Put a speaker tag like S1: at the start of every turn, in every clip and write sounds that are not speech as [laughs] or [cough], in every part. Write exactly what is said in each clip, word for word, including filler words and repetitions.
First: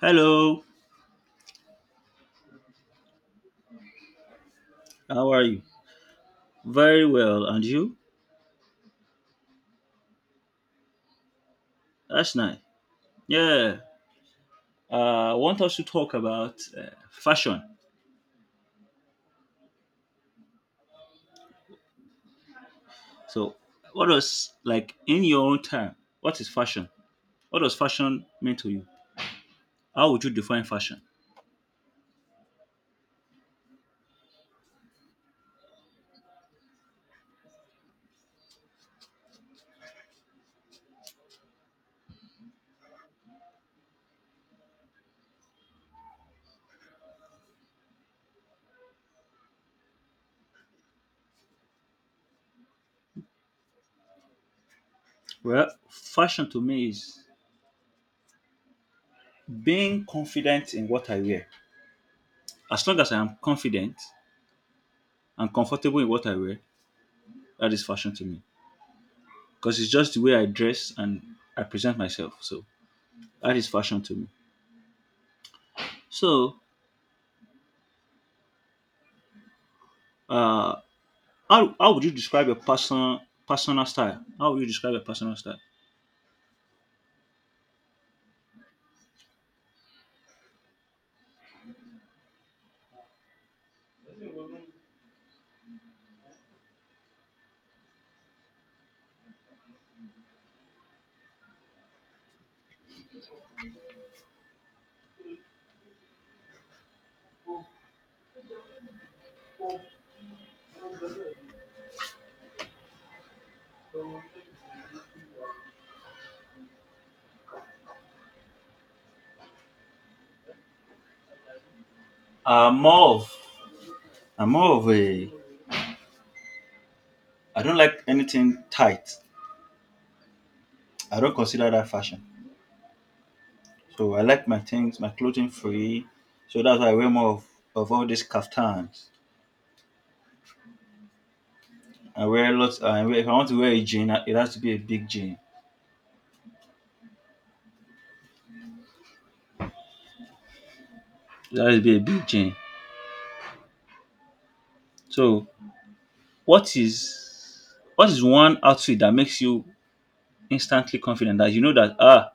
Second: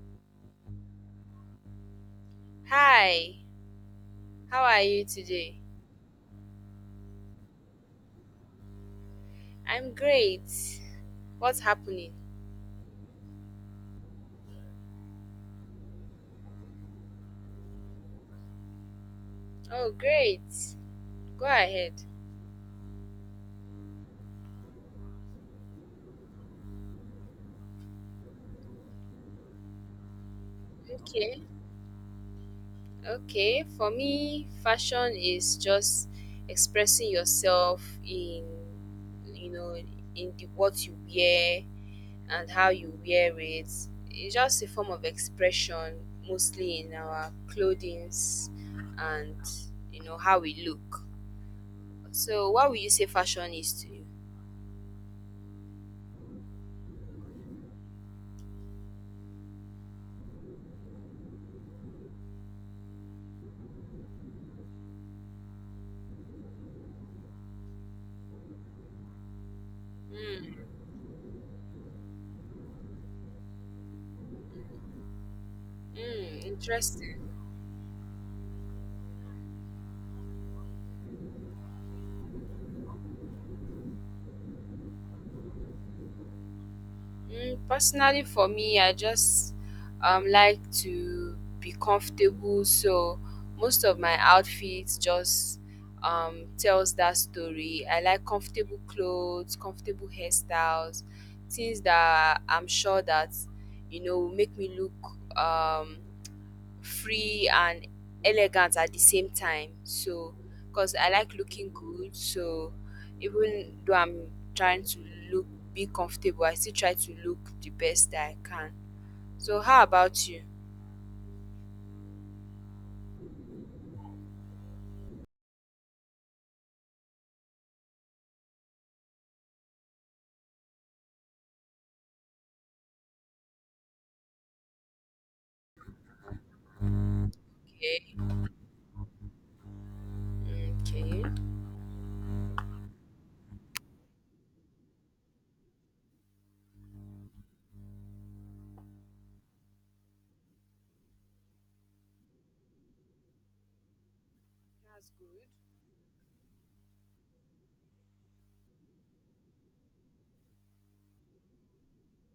S1: Hello,
S2: Hi, how are you
S1: how are
S2: today?
S1: you? Very well, and you?
S2: I'm great. What's happening?
S1: That's nice. Yeah, uh, I want us to talk about uh, fashion.
S2: Oh, great. Go ahead.
S1: So, what does, like, in your own time, what is fashion? What does fashion mean to you? How would you define fashion?
S2: Okay. Okay. For me, fashion is just expressing yourself in, you know, in the, what you wear and how you wear it. It's just a form of expression, mostly in our clothing and, you know, how we look. So, what would you say fashion is to
S1: Well, fashion to me is being confident in what I wear. As long as I am confident and comfortable in what I wear, that is fashion to me. Because it's just the way I
S2: you?
S1: dress and I present myself. So, that is fashion to me.
S2: Hmm. Mm,
S1: So,
S2: interesting.
S1: uh, How, how would you describe your person personal style? How would you describe your personal style?
S2: Mm, personally, for me, I just um, like to be comfortable. So most of my outfits just um, tells that story. I like comfortable clothes, comfortable hairstyles, things that I'm sure that you know will make me look um, free and elegant at the same time. So, because I like looking good, so even though I'm trying to look be comfortable, I still try to look the best that I can. So, how about you?
S1: I'm more of I'm more of a I don't like anything tight. I don't consider that fashion. So I like my things, my clothing free. So that's why I wear more of, of all these
S2: Okay,
S1: kaftans.
S2: okay,
S1: I wear lots. I wear, if I want to wear a jean, it has to be a big jean. It has to be a big jean.
S2: that's good.
S1: So what is what is one outfit that makes you instantly confident that you know that ah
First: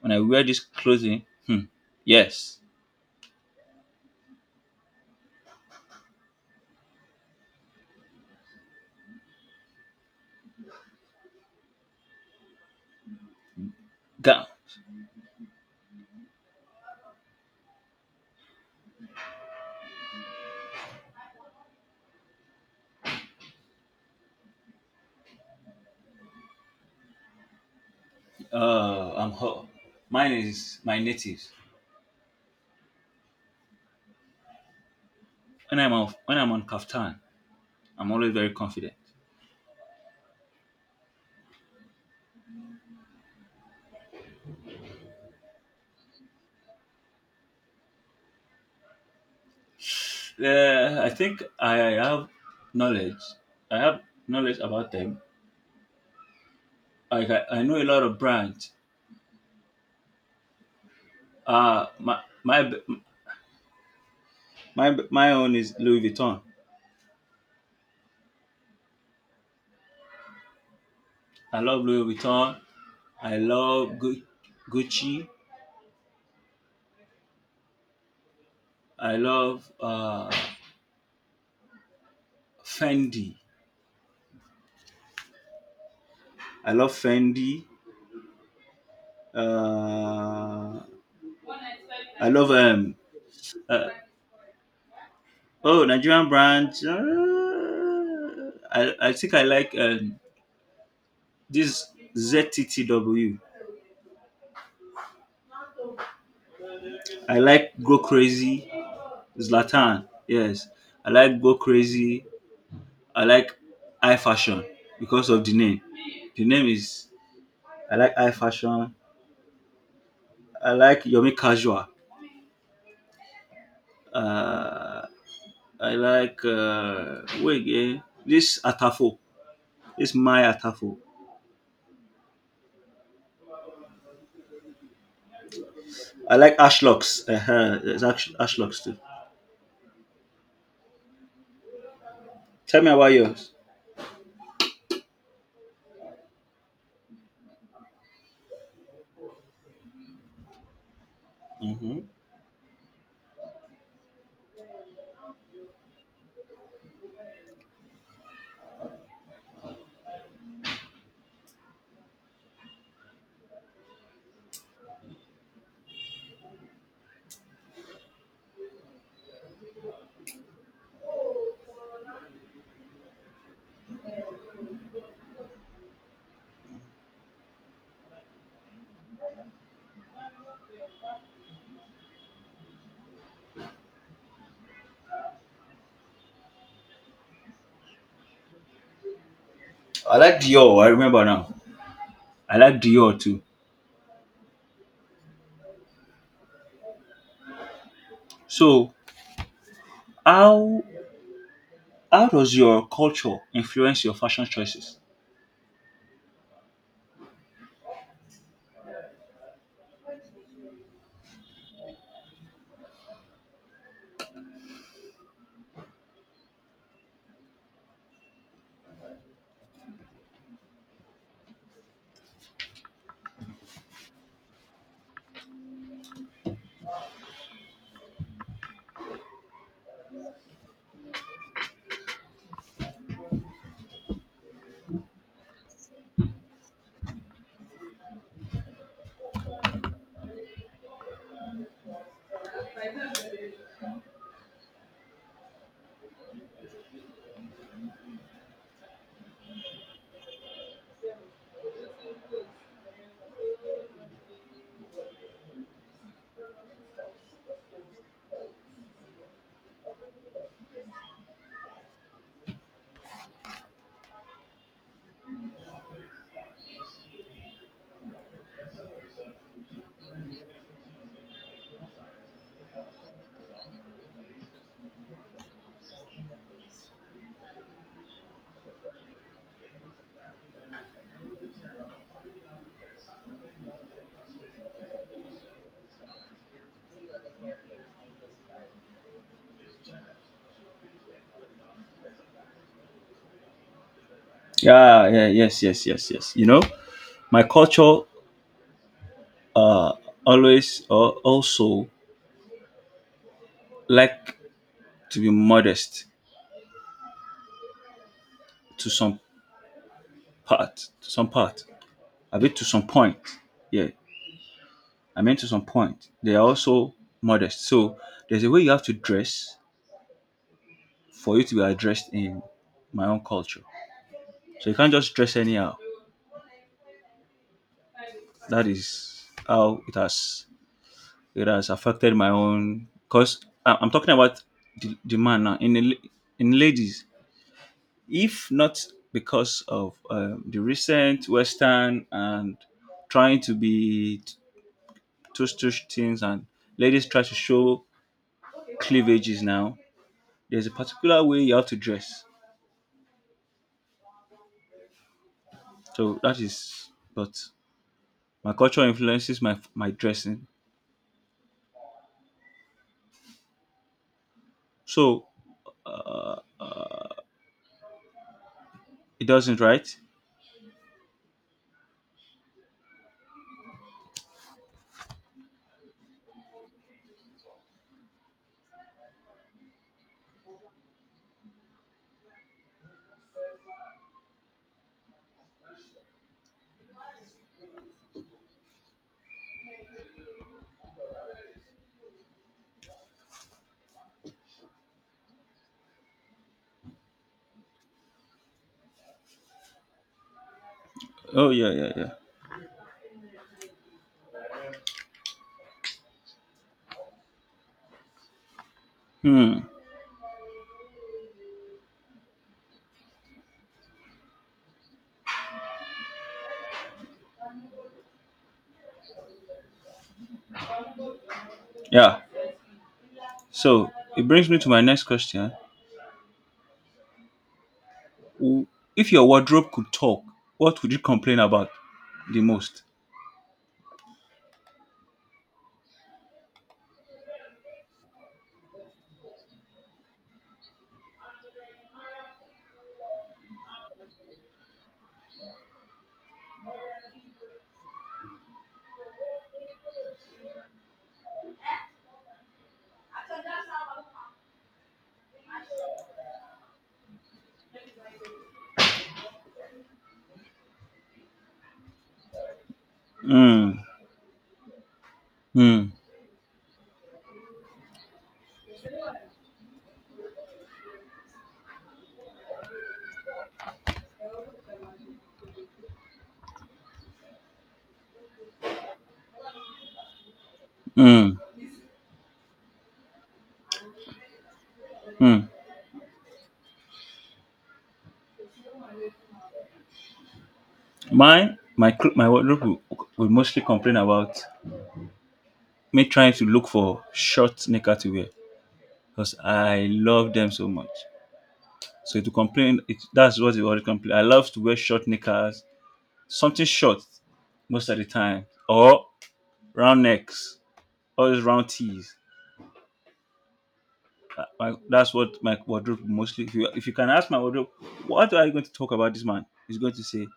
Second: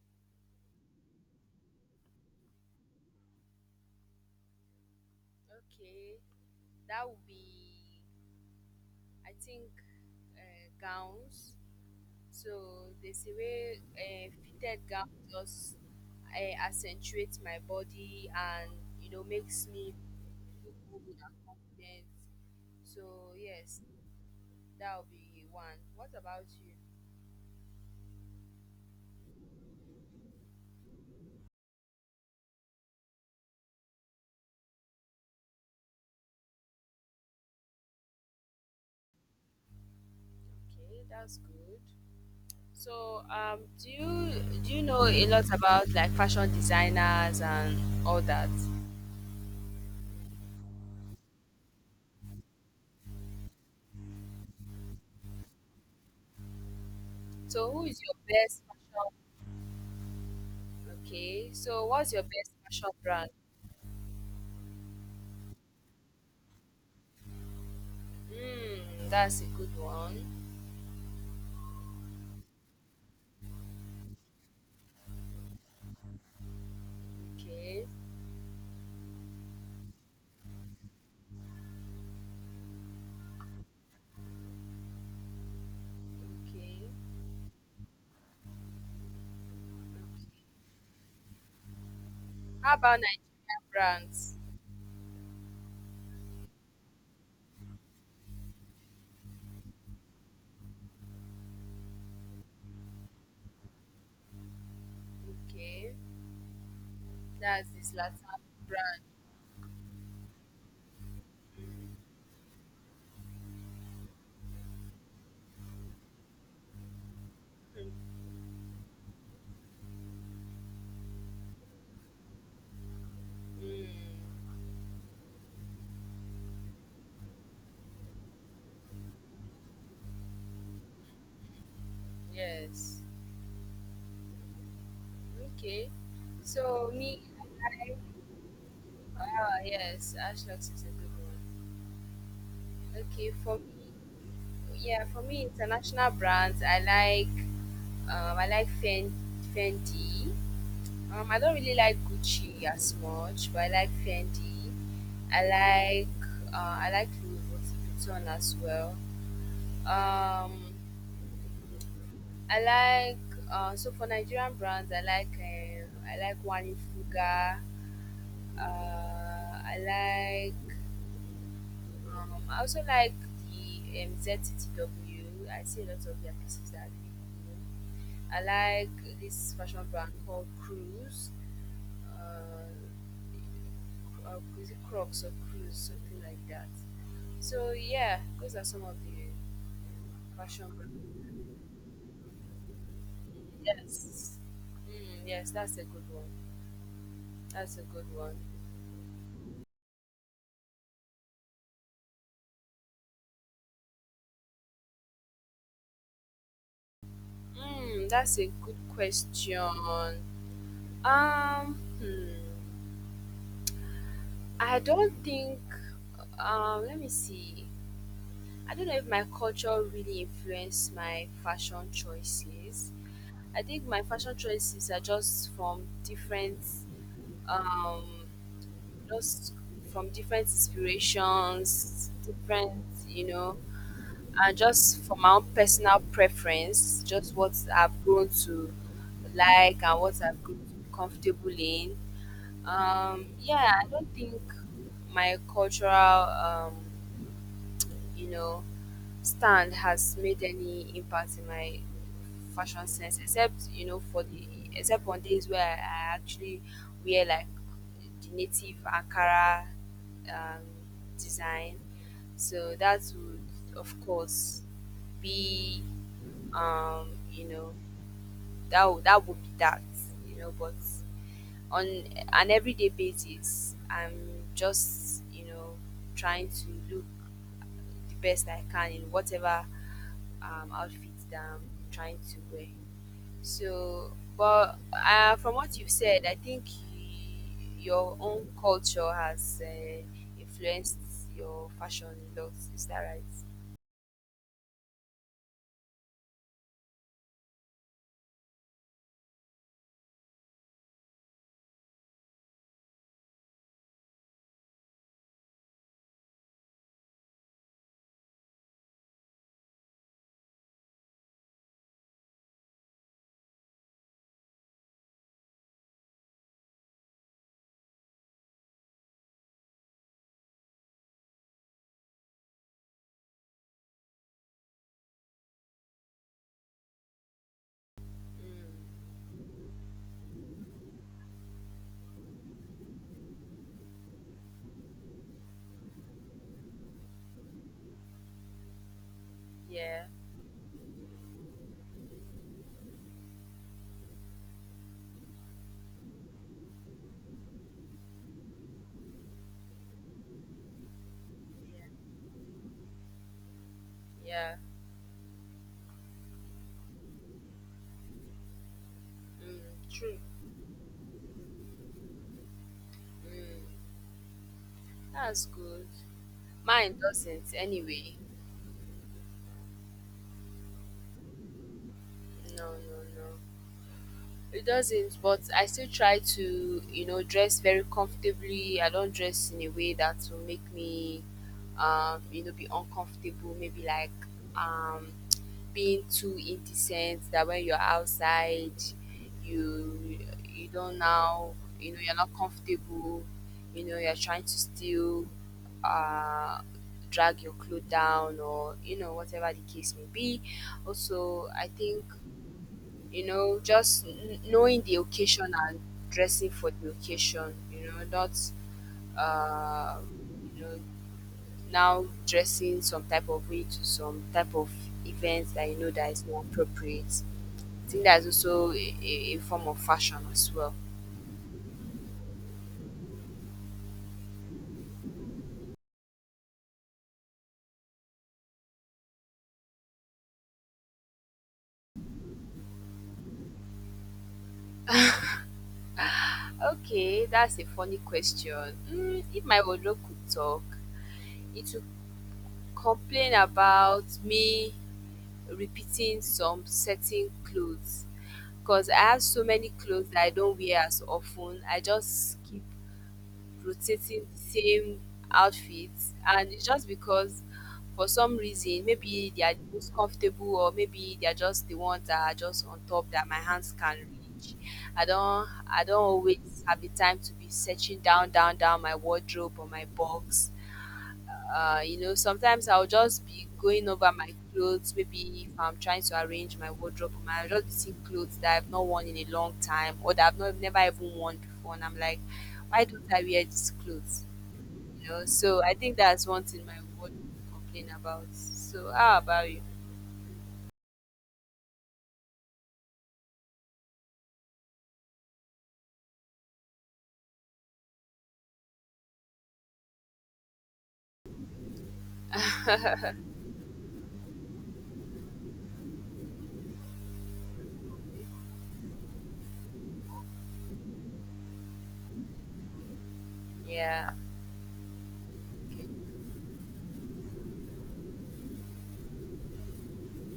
S1: when I wear this clothing, hmm, yes,
S2: Okay, that would be, I think, uh, gowns. So there's a way uh,
S1: Ga-
S2: fitted gown just uh, accentuates my body and you know makes me look good and confident. So yes, that will be one. What about you?
S1: uh, I'm ho- mine is my natives. When I'm off, when I'm on kaftan, I'm always very confident.
S2: Okay, that's good. So um, do you do you know a lot about like fashion designers and all that?
S1: Uh, I think I have knowledge. I have knowledge about them. Like I, I
S2: So
S1: know
S2: who
S1: a
S2: is
S1: lot
S2: your
S1: of
S2: best
S1: brands.
S2: fashion? Okay, so
S1: Uh
S2: what's
S1: my
S2: your best
S1: my
S2: fashion brand?
S1: my my own is Louis Vuitton.
S2: Hmm, that's a good one.
S1: I love Louis Vuitton. I love Gu- Gucci.
S2: Okay.
S1: I love uh, Fendi. I
S2: Okay,
S1: love Fendi.
S2: okay.
S1: Uh, I love
S2: How
S1: um,
S2: about Nigerian
S1: uh,
S2: brands?
S1: Oh, Nigerian branch. uh, I, I think I like um, this Z T T W.
S2: Okay,
S1: I
S2: that's
S1: like
S2: this
S1: Go
S2: Latam
S1: Crazy,
S2: brand.
S1: Zlatan. Yes. I like Go Crazy. I like I Fashion because of the name. The name is, I like I Fashion. I like Yomi Casual.
S2: Mm,
S1: Uh, I like, uh, wait again, this Atafo. This my Atafo.
S2: yes. Okay.
S1: I like
S2: So me,
S1: Ashlocks. Uh-huh.
S2: I,
S1: There's Ash- Ashlocks too.
S2: ah yes, Ashlox is a good one.
S1: Tell me about
S2: Okay,
S1: yours.
S2: for me, yeah, for me, international brands, I like, um, I like Fen- Fendi. Um, I don't really like
S1: Mhm.
S2: Gucci as much, but I like Fendi. I like, uh, I like Louis Vuitton as well. Um, I like uh, so for Nigerian brands, I like um, I like Wani Fuga. Uh, I like um, I also like the um, Z T T W. I see a lot of their pieces that are really cool. I like this fashion brand called Cruise. Uh, uh, is it Crocs or Cruise, something like that. So yeah, those are some of the
S1: I like
S2: um, fashion
S1: Dior. I remember
S2: brands.
S1: now. I like Dior too.
S2: Yes. Mm, yes, that's a good one. That's a good one.
S1: So how how does your culture influence your fashion choices?
S2: Mm, that's a good question. Um, hmm, I don't think. Um, let me see. I don't know if my culture really influenced my fashion choices. I think my fashion choices are just from different, um, just from different inspirations, different, you know. And just for my own personal preference, just what I've grown to like and what I've grown to be comfortable in. Um, yeah, I don't think my cultural, um, you know, stand has made any impact in my fashion sense, except you know for the except on days where I, I actually wear like the native Ankara um, design. So that would of course be um, you know that would, that would be that you know but on an everyday basis I'm just you know trying to look the best I can in whatever um, outfit that I'm trying to wear. So but uh, from what you've said I think y- your own culture has uh, influenced your fashion a lot, is that right?
S1: Yeah, yeah, yes, yes, yes, yes. You know, my culture uh always uh, also like to be modest to some part, to some part, a bit to some point. Yeah, I mean to some point. They are also modest. So there's a way you have to dress for you to be addressed in my own culture. So you can't just dress anyhow. That
S2: Mm,
S1: is how it has it has affected my own. Cause I- am talking about the, the man now in the, la- in ladies. If not because of
S2: yeah,
S1: um, the recent Western and trying to be tush tush things and ladies try to show cleavages now. There's a particular way you have to dress.
S2: yeah,
S1: So that is, but my culture influences my my
S2: mm,
S1: dressing.
S2: mm.
S1: So
S2: That's good. Mine doesn't anyway.
S1: it doesn't, right?
S2: No, no, no. It doesn't, but I still try to, you know, dress very comfortably. I don't dress in a way that will make me, um, you know, be uncomfortable. Maybe like um, being too indecent. That when you're outside, you you don't now, you know, you're not comfortable. You know, you're trying to still uh, drag your clothes down, or you know, whatever the case may be. Also,
S1: Oh
S2: I
S1: yeah, yeah,
S2: think
S1: yeah.
S2: you know, just kn- knowing the occasion and dressing for the occasion, you know, not,
S1: Hmm.
S2: uh, you know, now dressing some type of way to some type of events that you know that is not appropriate. I think that's also a, a a form of fashion as well.
S1: Yeah. So it brings me to my next question. W- If your wardrobe could talk, what would you complain about the most?
S2: Okay, that's a funny question. Mm, if my wardrobe could talk, it would complain about me repeating some certain clothes because I have so many clothes that I don't wear as often. I just keep rotating the same outfits, and it's just because for some reason, maybe they are the most comfortable, or maybe they are just the ones that are just on top that my hands
S1: Mm,
S2: can reach. I don't, I
S1: mm,
S2: don't always have the time to be searching down, down, down my wardrobe or my box. Uh, you know, sometimes I'll just be going over my clothes. Maybe if I'm trying to arrange my wardrobe, I'll just be seeing clothes that I've not worn in a long time or that I've not never even worn
S1: mm,
S2: before, and I'm like, why don't I wear these clothes? You know,
S1: mm.
S2: so I think that's one thing my wardrobe complain about. So how about you?
S1: Mine, my cl- my wardrobe will, will mostly complain about me trying to look for short knicker to wear because I love them so much. So to complain, it, that's what it always complain. I love to wear short knickers, something short most of the time, or round necks, all those round tees.
S2: Yeah.
S1: Uh, my, that's what my
S2: Okay.
S1: wardrobe mostly. If you if you can ask my wardrobe, what are you going to talk about this man? He's going to say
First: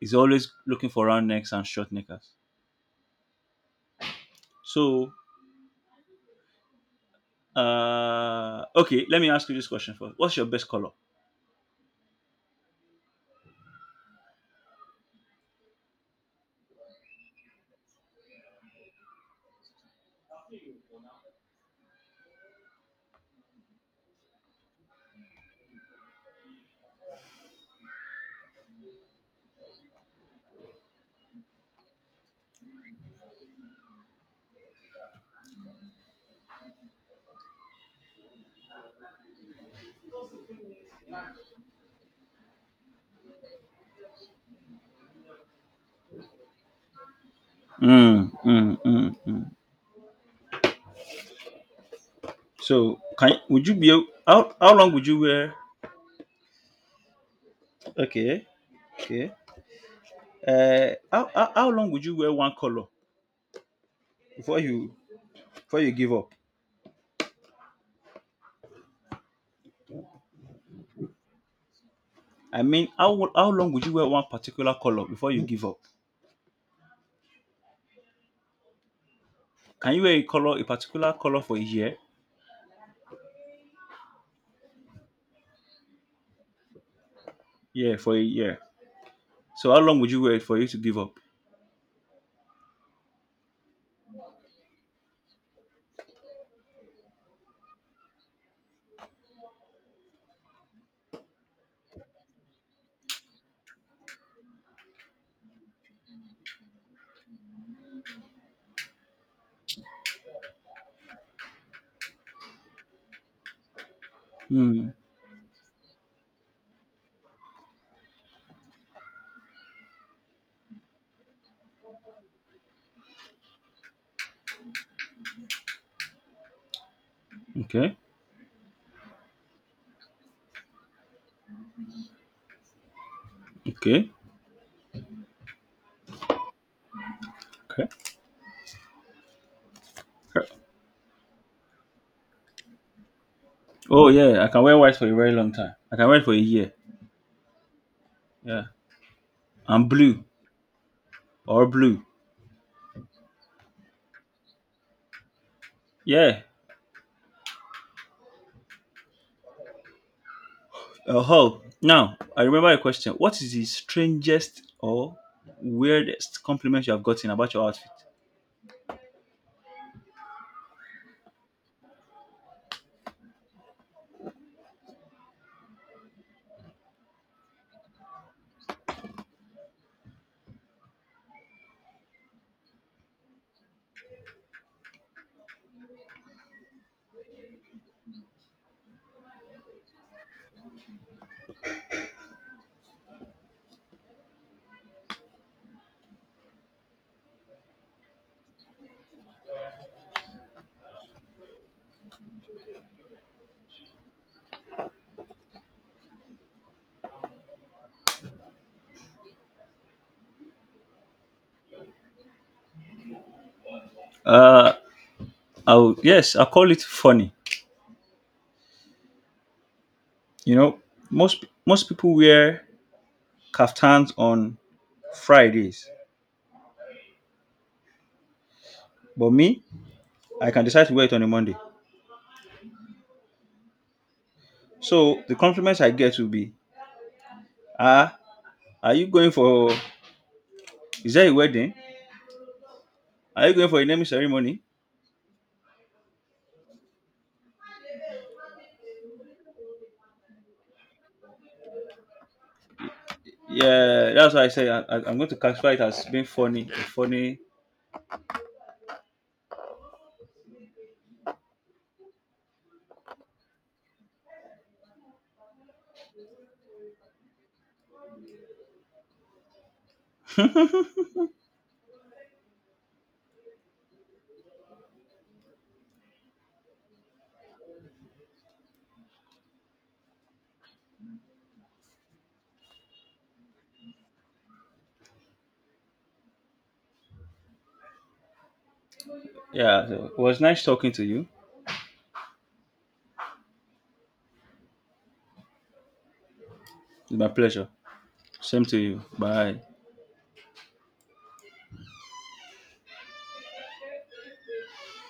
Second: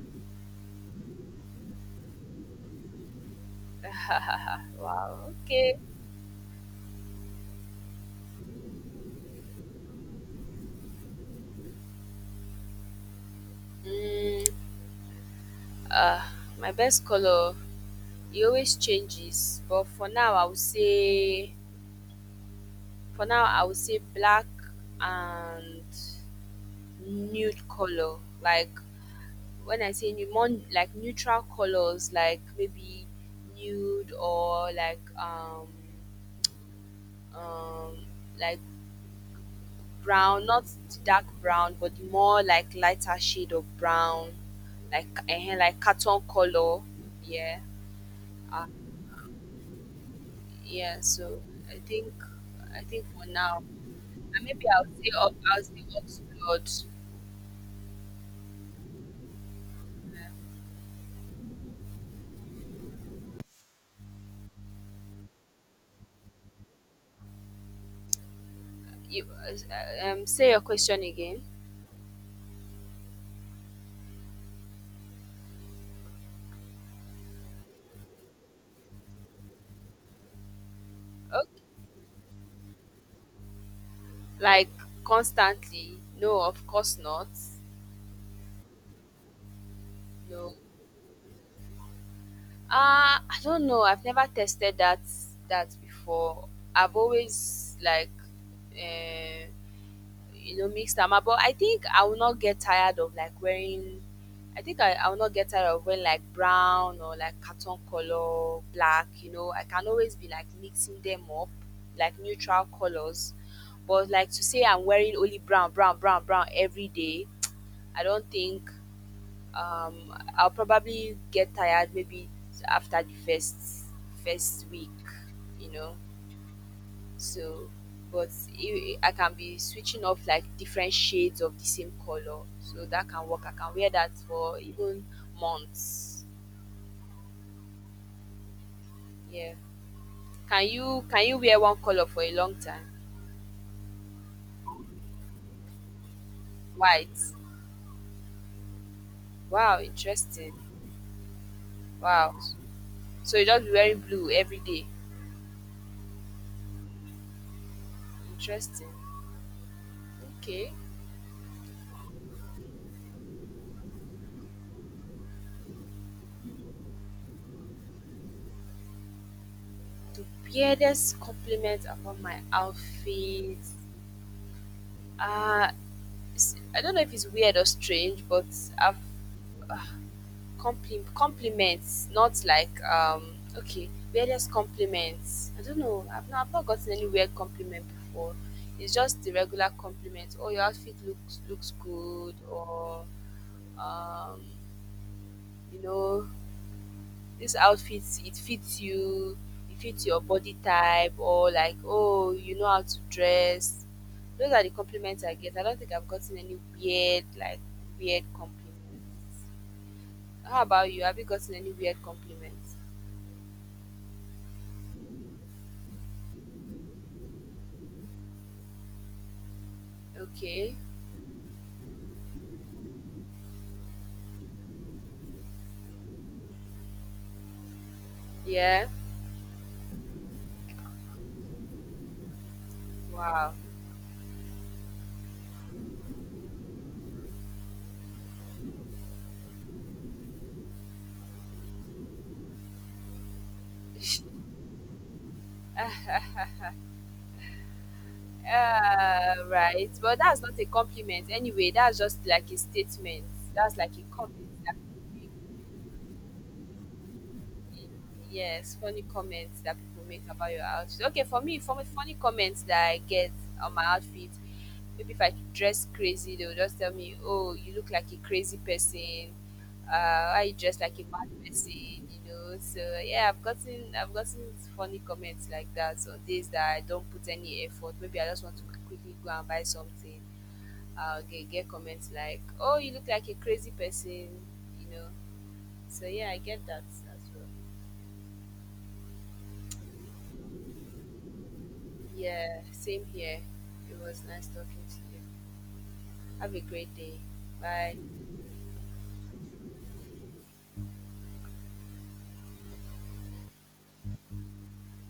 S1: he's always looking for round necks and short knickers.
S2: [laughs]
S1: So
S2: wow. Okay.
S1: uh okay, let me ask you this question first. What's your best color?
S2: Mm, uh, my best color. It always changes, but for now, I would say For now, I would say black and nude color. Like when I say nude, more like neutral colors, like maybe nude or like um um like brown, not the dark brown, but the more like lighter shade of brown, like uh, like carton color. Yeah,
S1: Mm,
S2: uh,
S1: mm, mm, mm.
S2: yeah. So I think I
S1: So
S2: think for
S1: can
S2: now,
S1: would you be a-
S2: and
S1: how
S2: maybe
S1: how
S2: I'll
S1: long would
S2: say
S1: you
S2: I'll
S1: wear?
S2: say oxblood.
S1: Okay, okay. Uh, how, how how long would you wear one color before you before you give up?
S2: You uh, um say your question again.
S1: I mean, how how long would you wear one particular color before you give up? Can you wear a color, a particular color for a
S2: Okay.
S1: year?
S2: Like constantly no of course not.
S1: Yeah, for a year. So how long would you wear it
S2: No
S1: for you to give up?
S2: uh I don't know I've never tested that that before. I've always like uh, you know mix them up but I think I will not get tired of like wearing i think i, I will not get tired of wearing like brown or like carton color black you know I can always be like mixing them up like neutral colors but like to say I'm
S1: Hmm.
S2: wearing only brown brown brown brown every day. I don't think um I'll probably get tired maybe after the first first week you know so,
S1: Okay.
S2: but i- I can be switching off like different shades of the same color. So that can work. I can wear that
S1: Okay.
S2: for even months.
S1: Okay.
S2: Yeah. Can you can you wear one color for a long time?
S1: Oh yeah, I can wear white for a very long time. I can wear it for a year.
S2: White.
S1: Yeah.
S2: Wow,
S1: And blue
S2: interesting.
S1: or blue.
S2: Wow. So you just be wearing blue every day.
S1: Yeah.
S2: Interesting. Okay.
S1: Uh, oh, now I remember a question. What is the strangest or weirdest compliment you have gotten about your outfit?
S2: The weirdest compliment about my outfit. Uh, it's- I don't know if it's weird or strange, but I've ah, Compli compliments, not like um okay, weirdest compliments. I don't know. I've not I've not gotten any weird compliment before. It's just the regular compliment. Oh, your outfit looks looks good, or um, you know, this outfit it fits you, it fits your body type, or like oh, you know how to dress. Those are the compliments I get. I don't think I've gotten any weird like weird compliments. How about you? Have you gotten any weird compliments?
S1: Uh, I'll yes, I'll call it funny. You
S2: Okay.
S1: know, most most people wear kaftans on Fridays.
S2: Yeah.
S1: But me, I can decide to wear it on a Monday.
S2: Wow.
S1: So the compliments I get will be, ah, are you going for, is there a wedding? Are you going for a naming ceremony?
S2: Ah. Uh, right. But that's not a compliment anyway. That's just like a statement. That's like
S1: Yeah,
S2: a
S1: that's why
S2: comment
S1: I say
S2: that
S1: I, I- I'm
S2: you
S1: going
S2: make.
S1: to classify it as being funny. Funny.
S2: Yes, funny comments that people make about your outfit. Okay, for me, for me, funny comments that I get on my outfit, maybe if I dress crazy, they will just tell me, "Oh, you look like a crazy person. Uh, why you dress like a mad person?" You know. So yeah, I've gotten I've gotten funny comments like that on days that I don't put any effort. Maybe I just want to quickly go and buy something. I'll get get comments like, "Oh, you look like a crazy person," you know. So yeah, I get that as well.
S1: Yeah, so it was nice talking to you.
S2: Yeah, same here. It was nice talking to you. Have a great
S1: It's
S2: day.
S1: my pleasure.
S2: Bye.
S1: Same to you. Bye.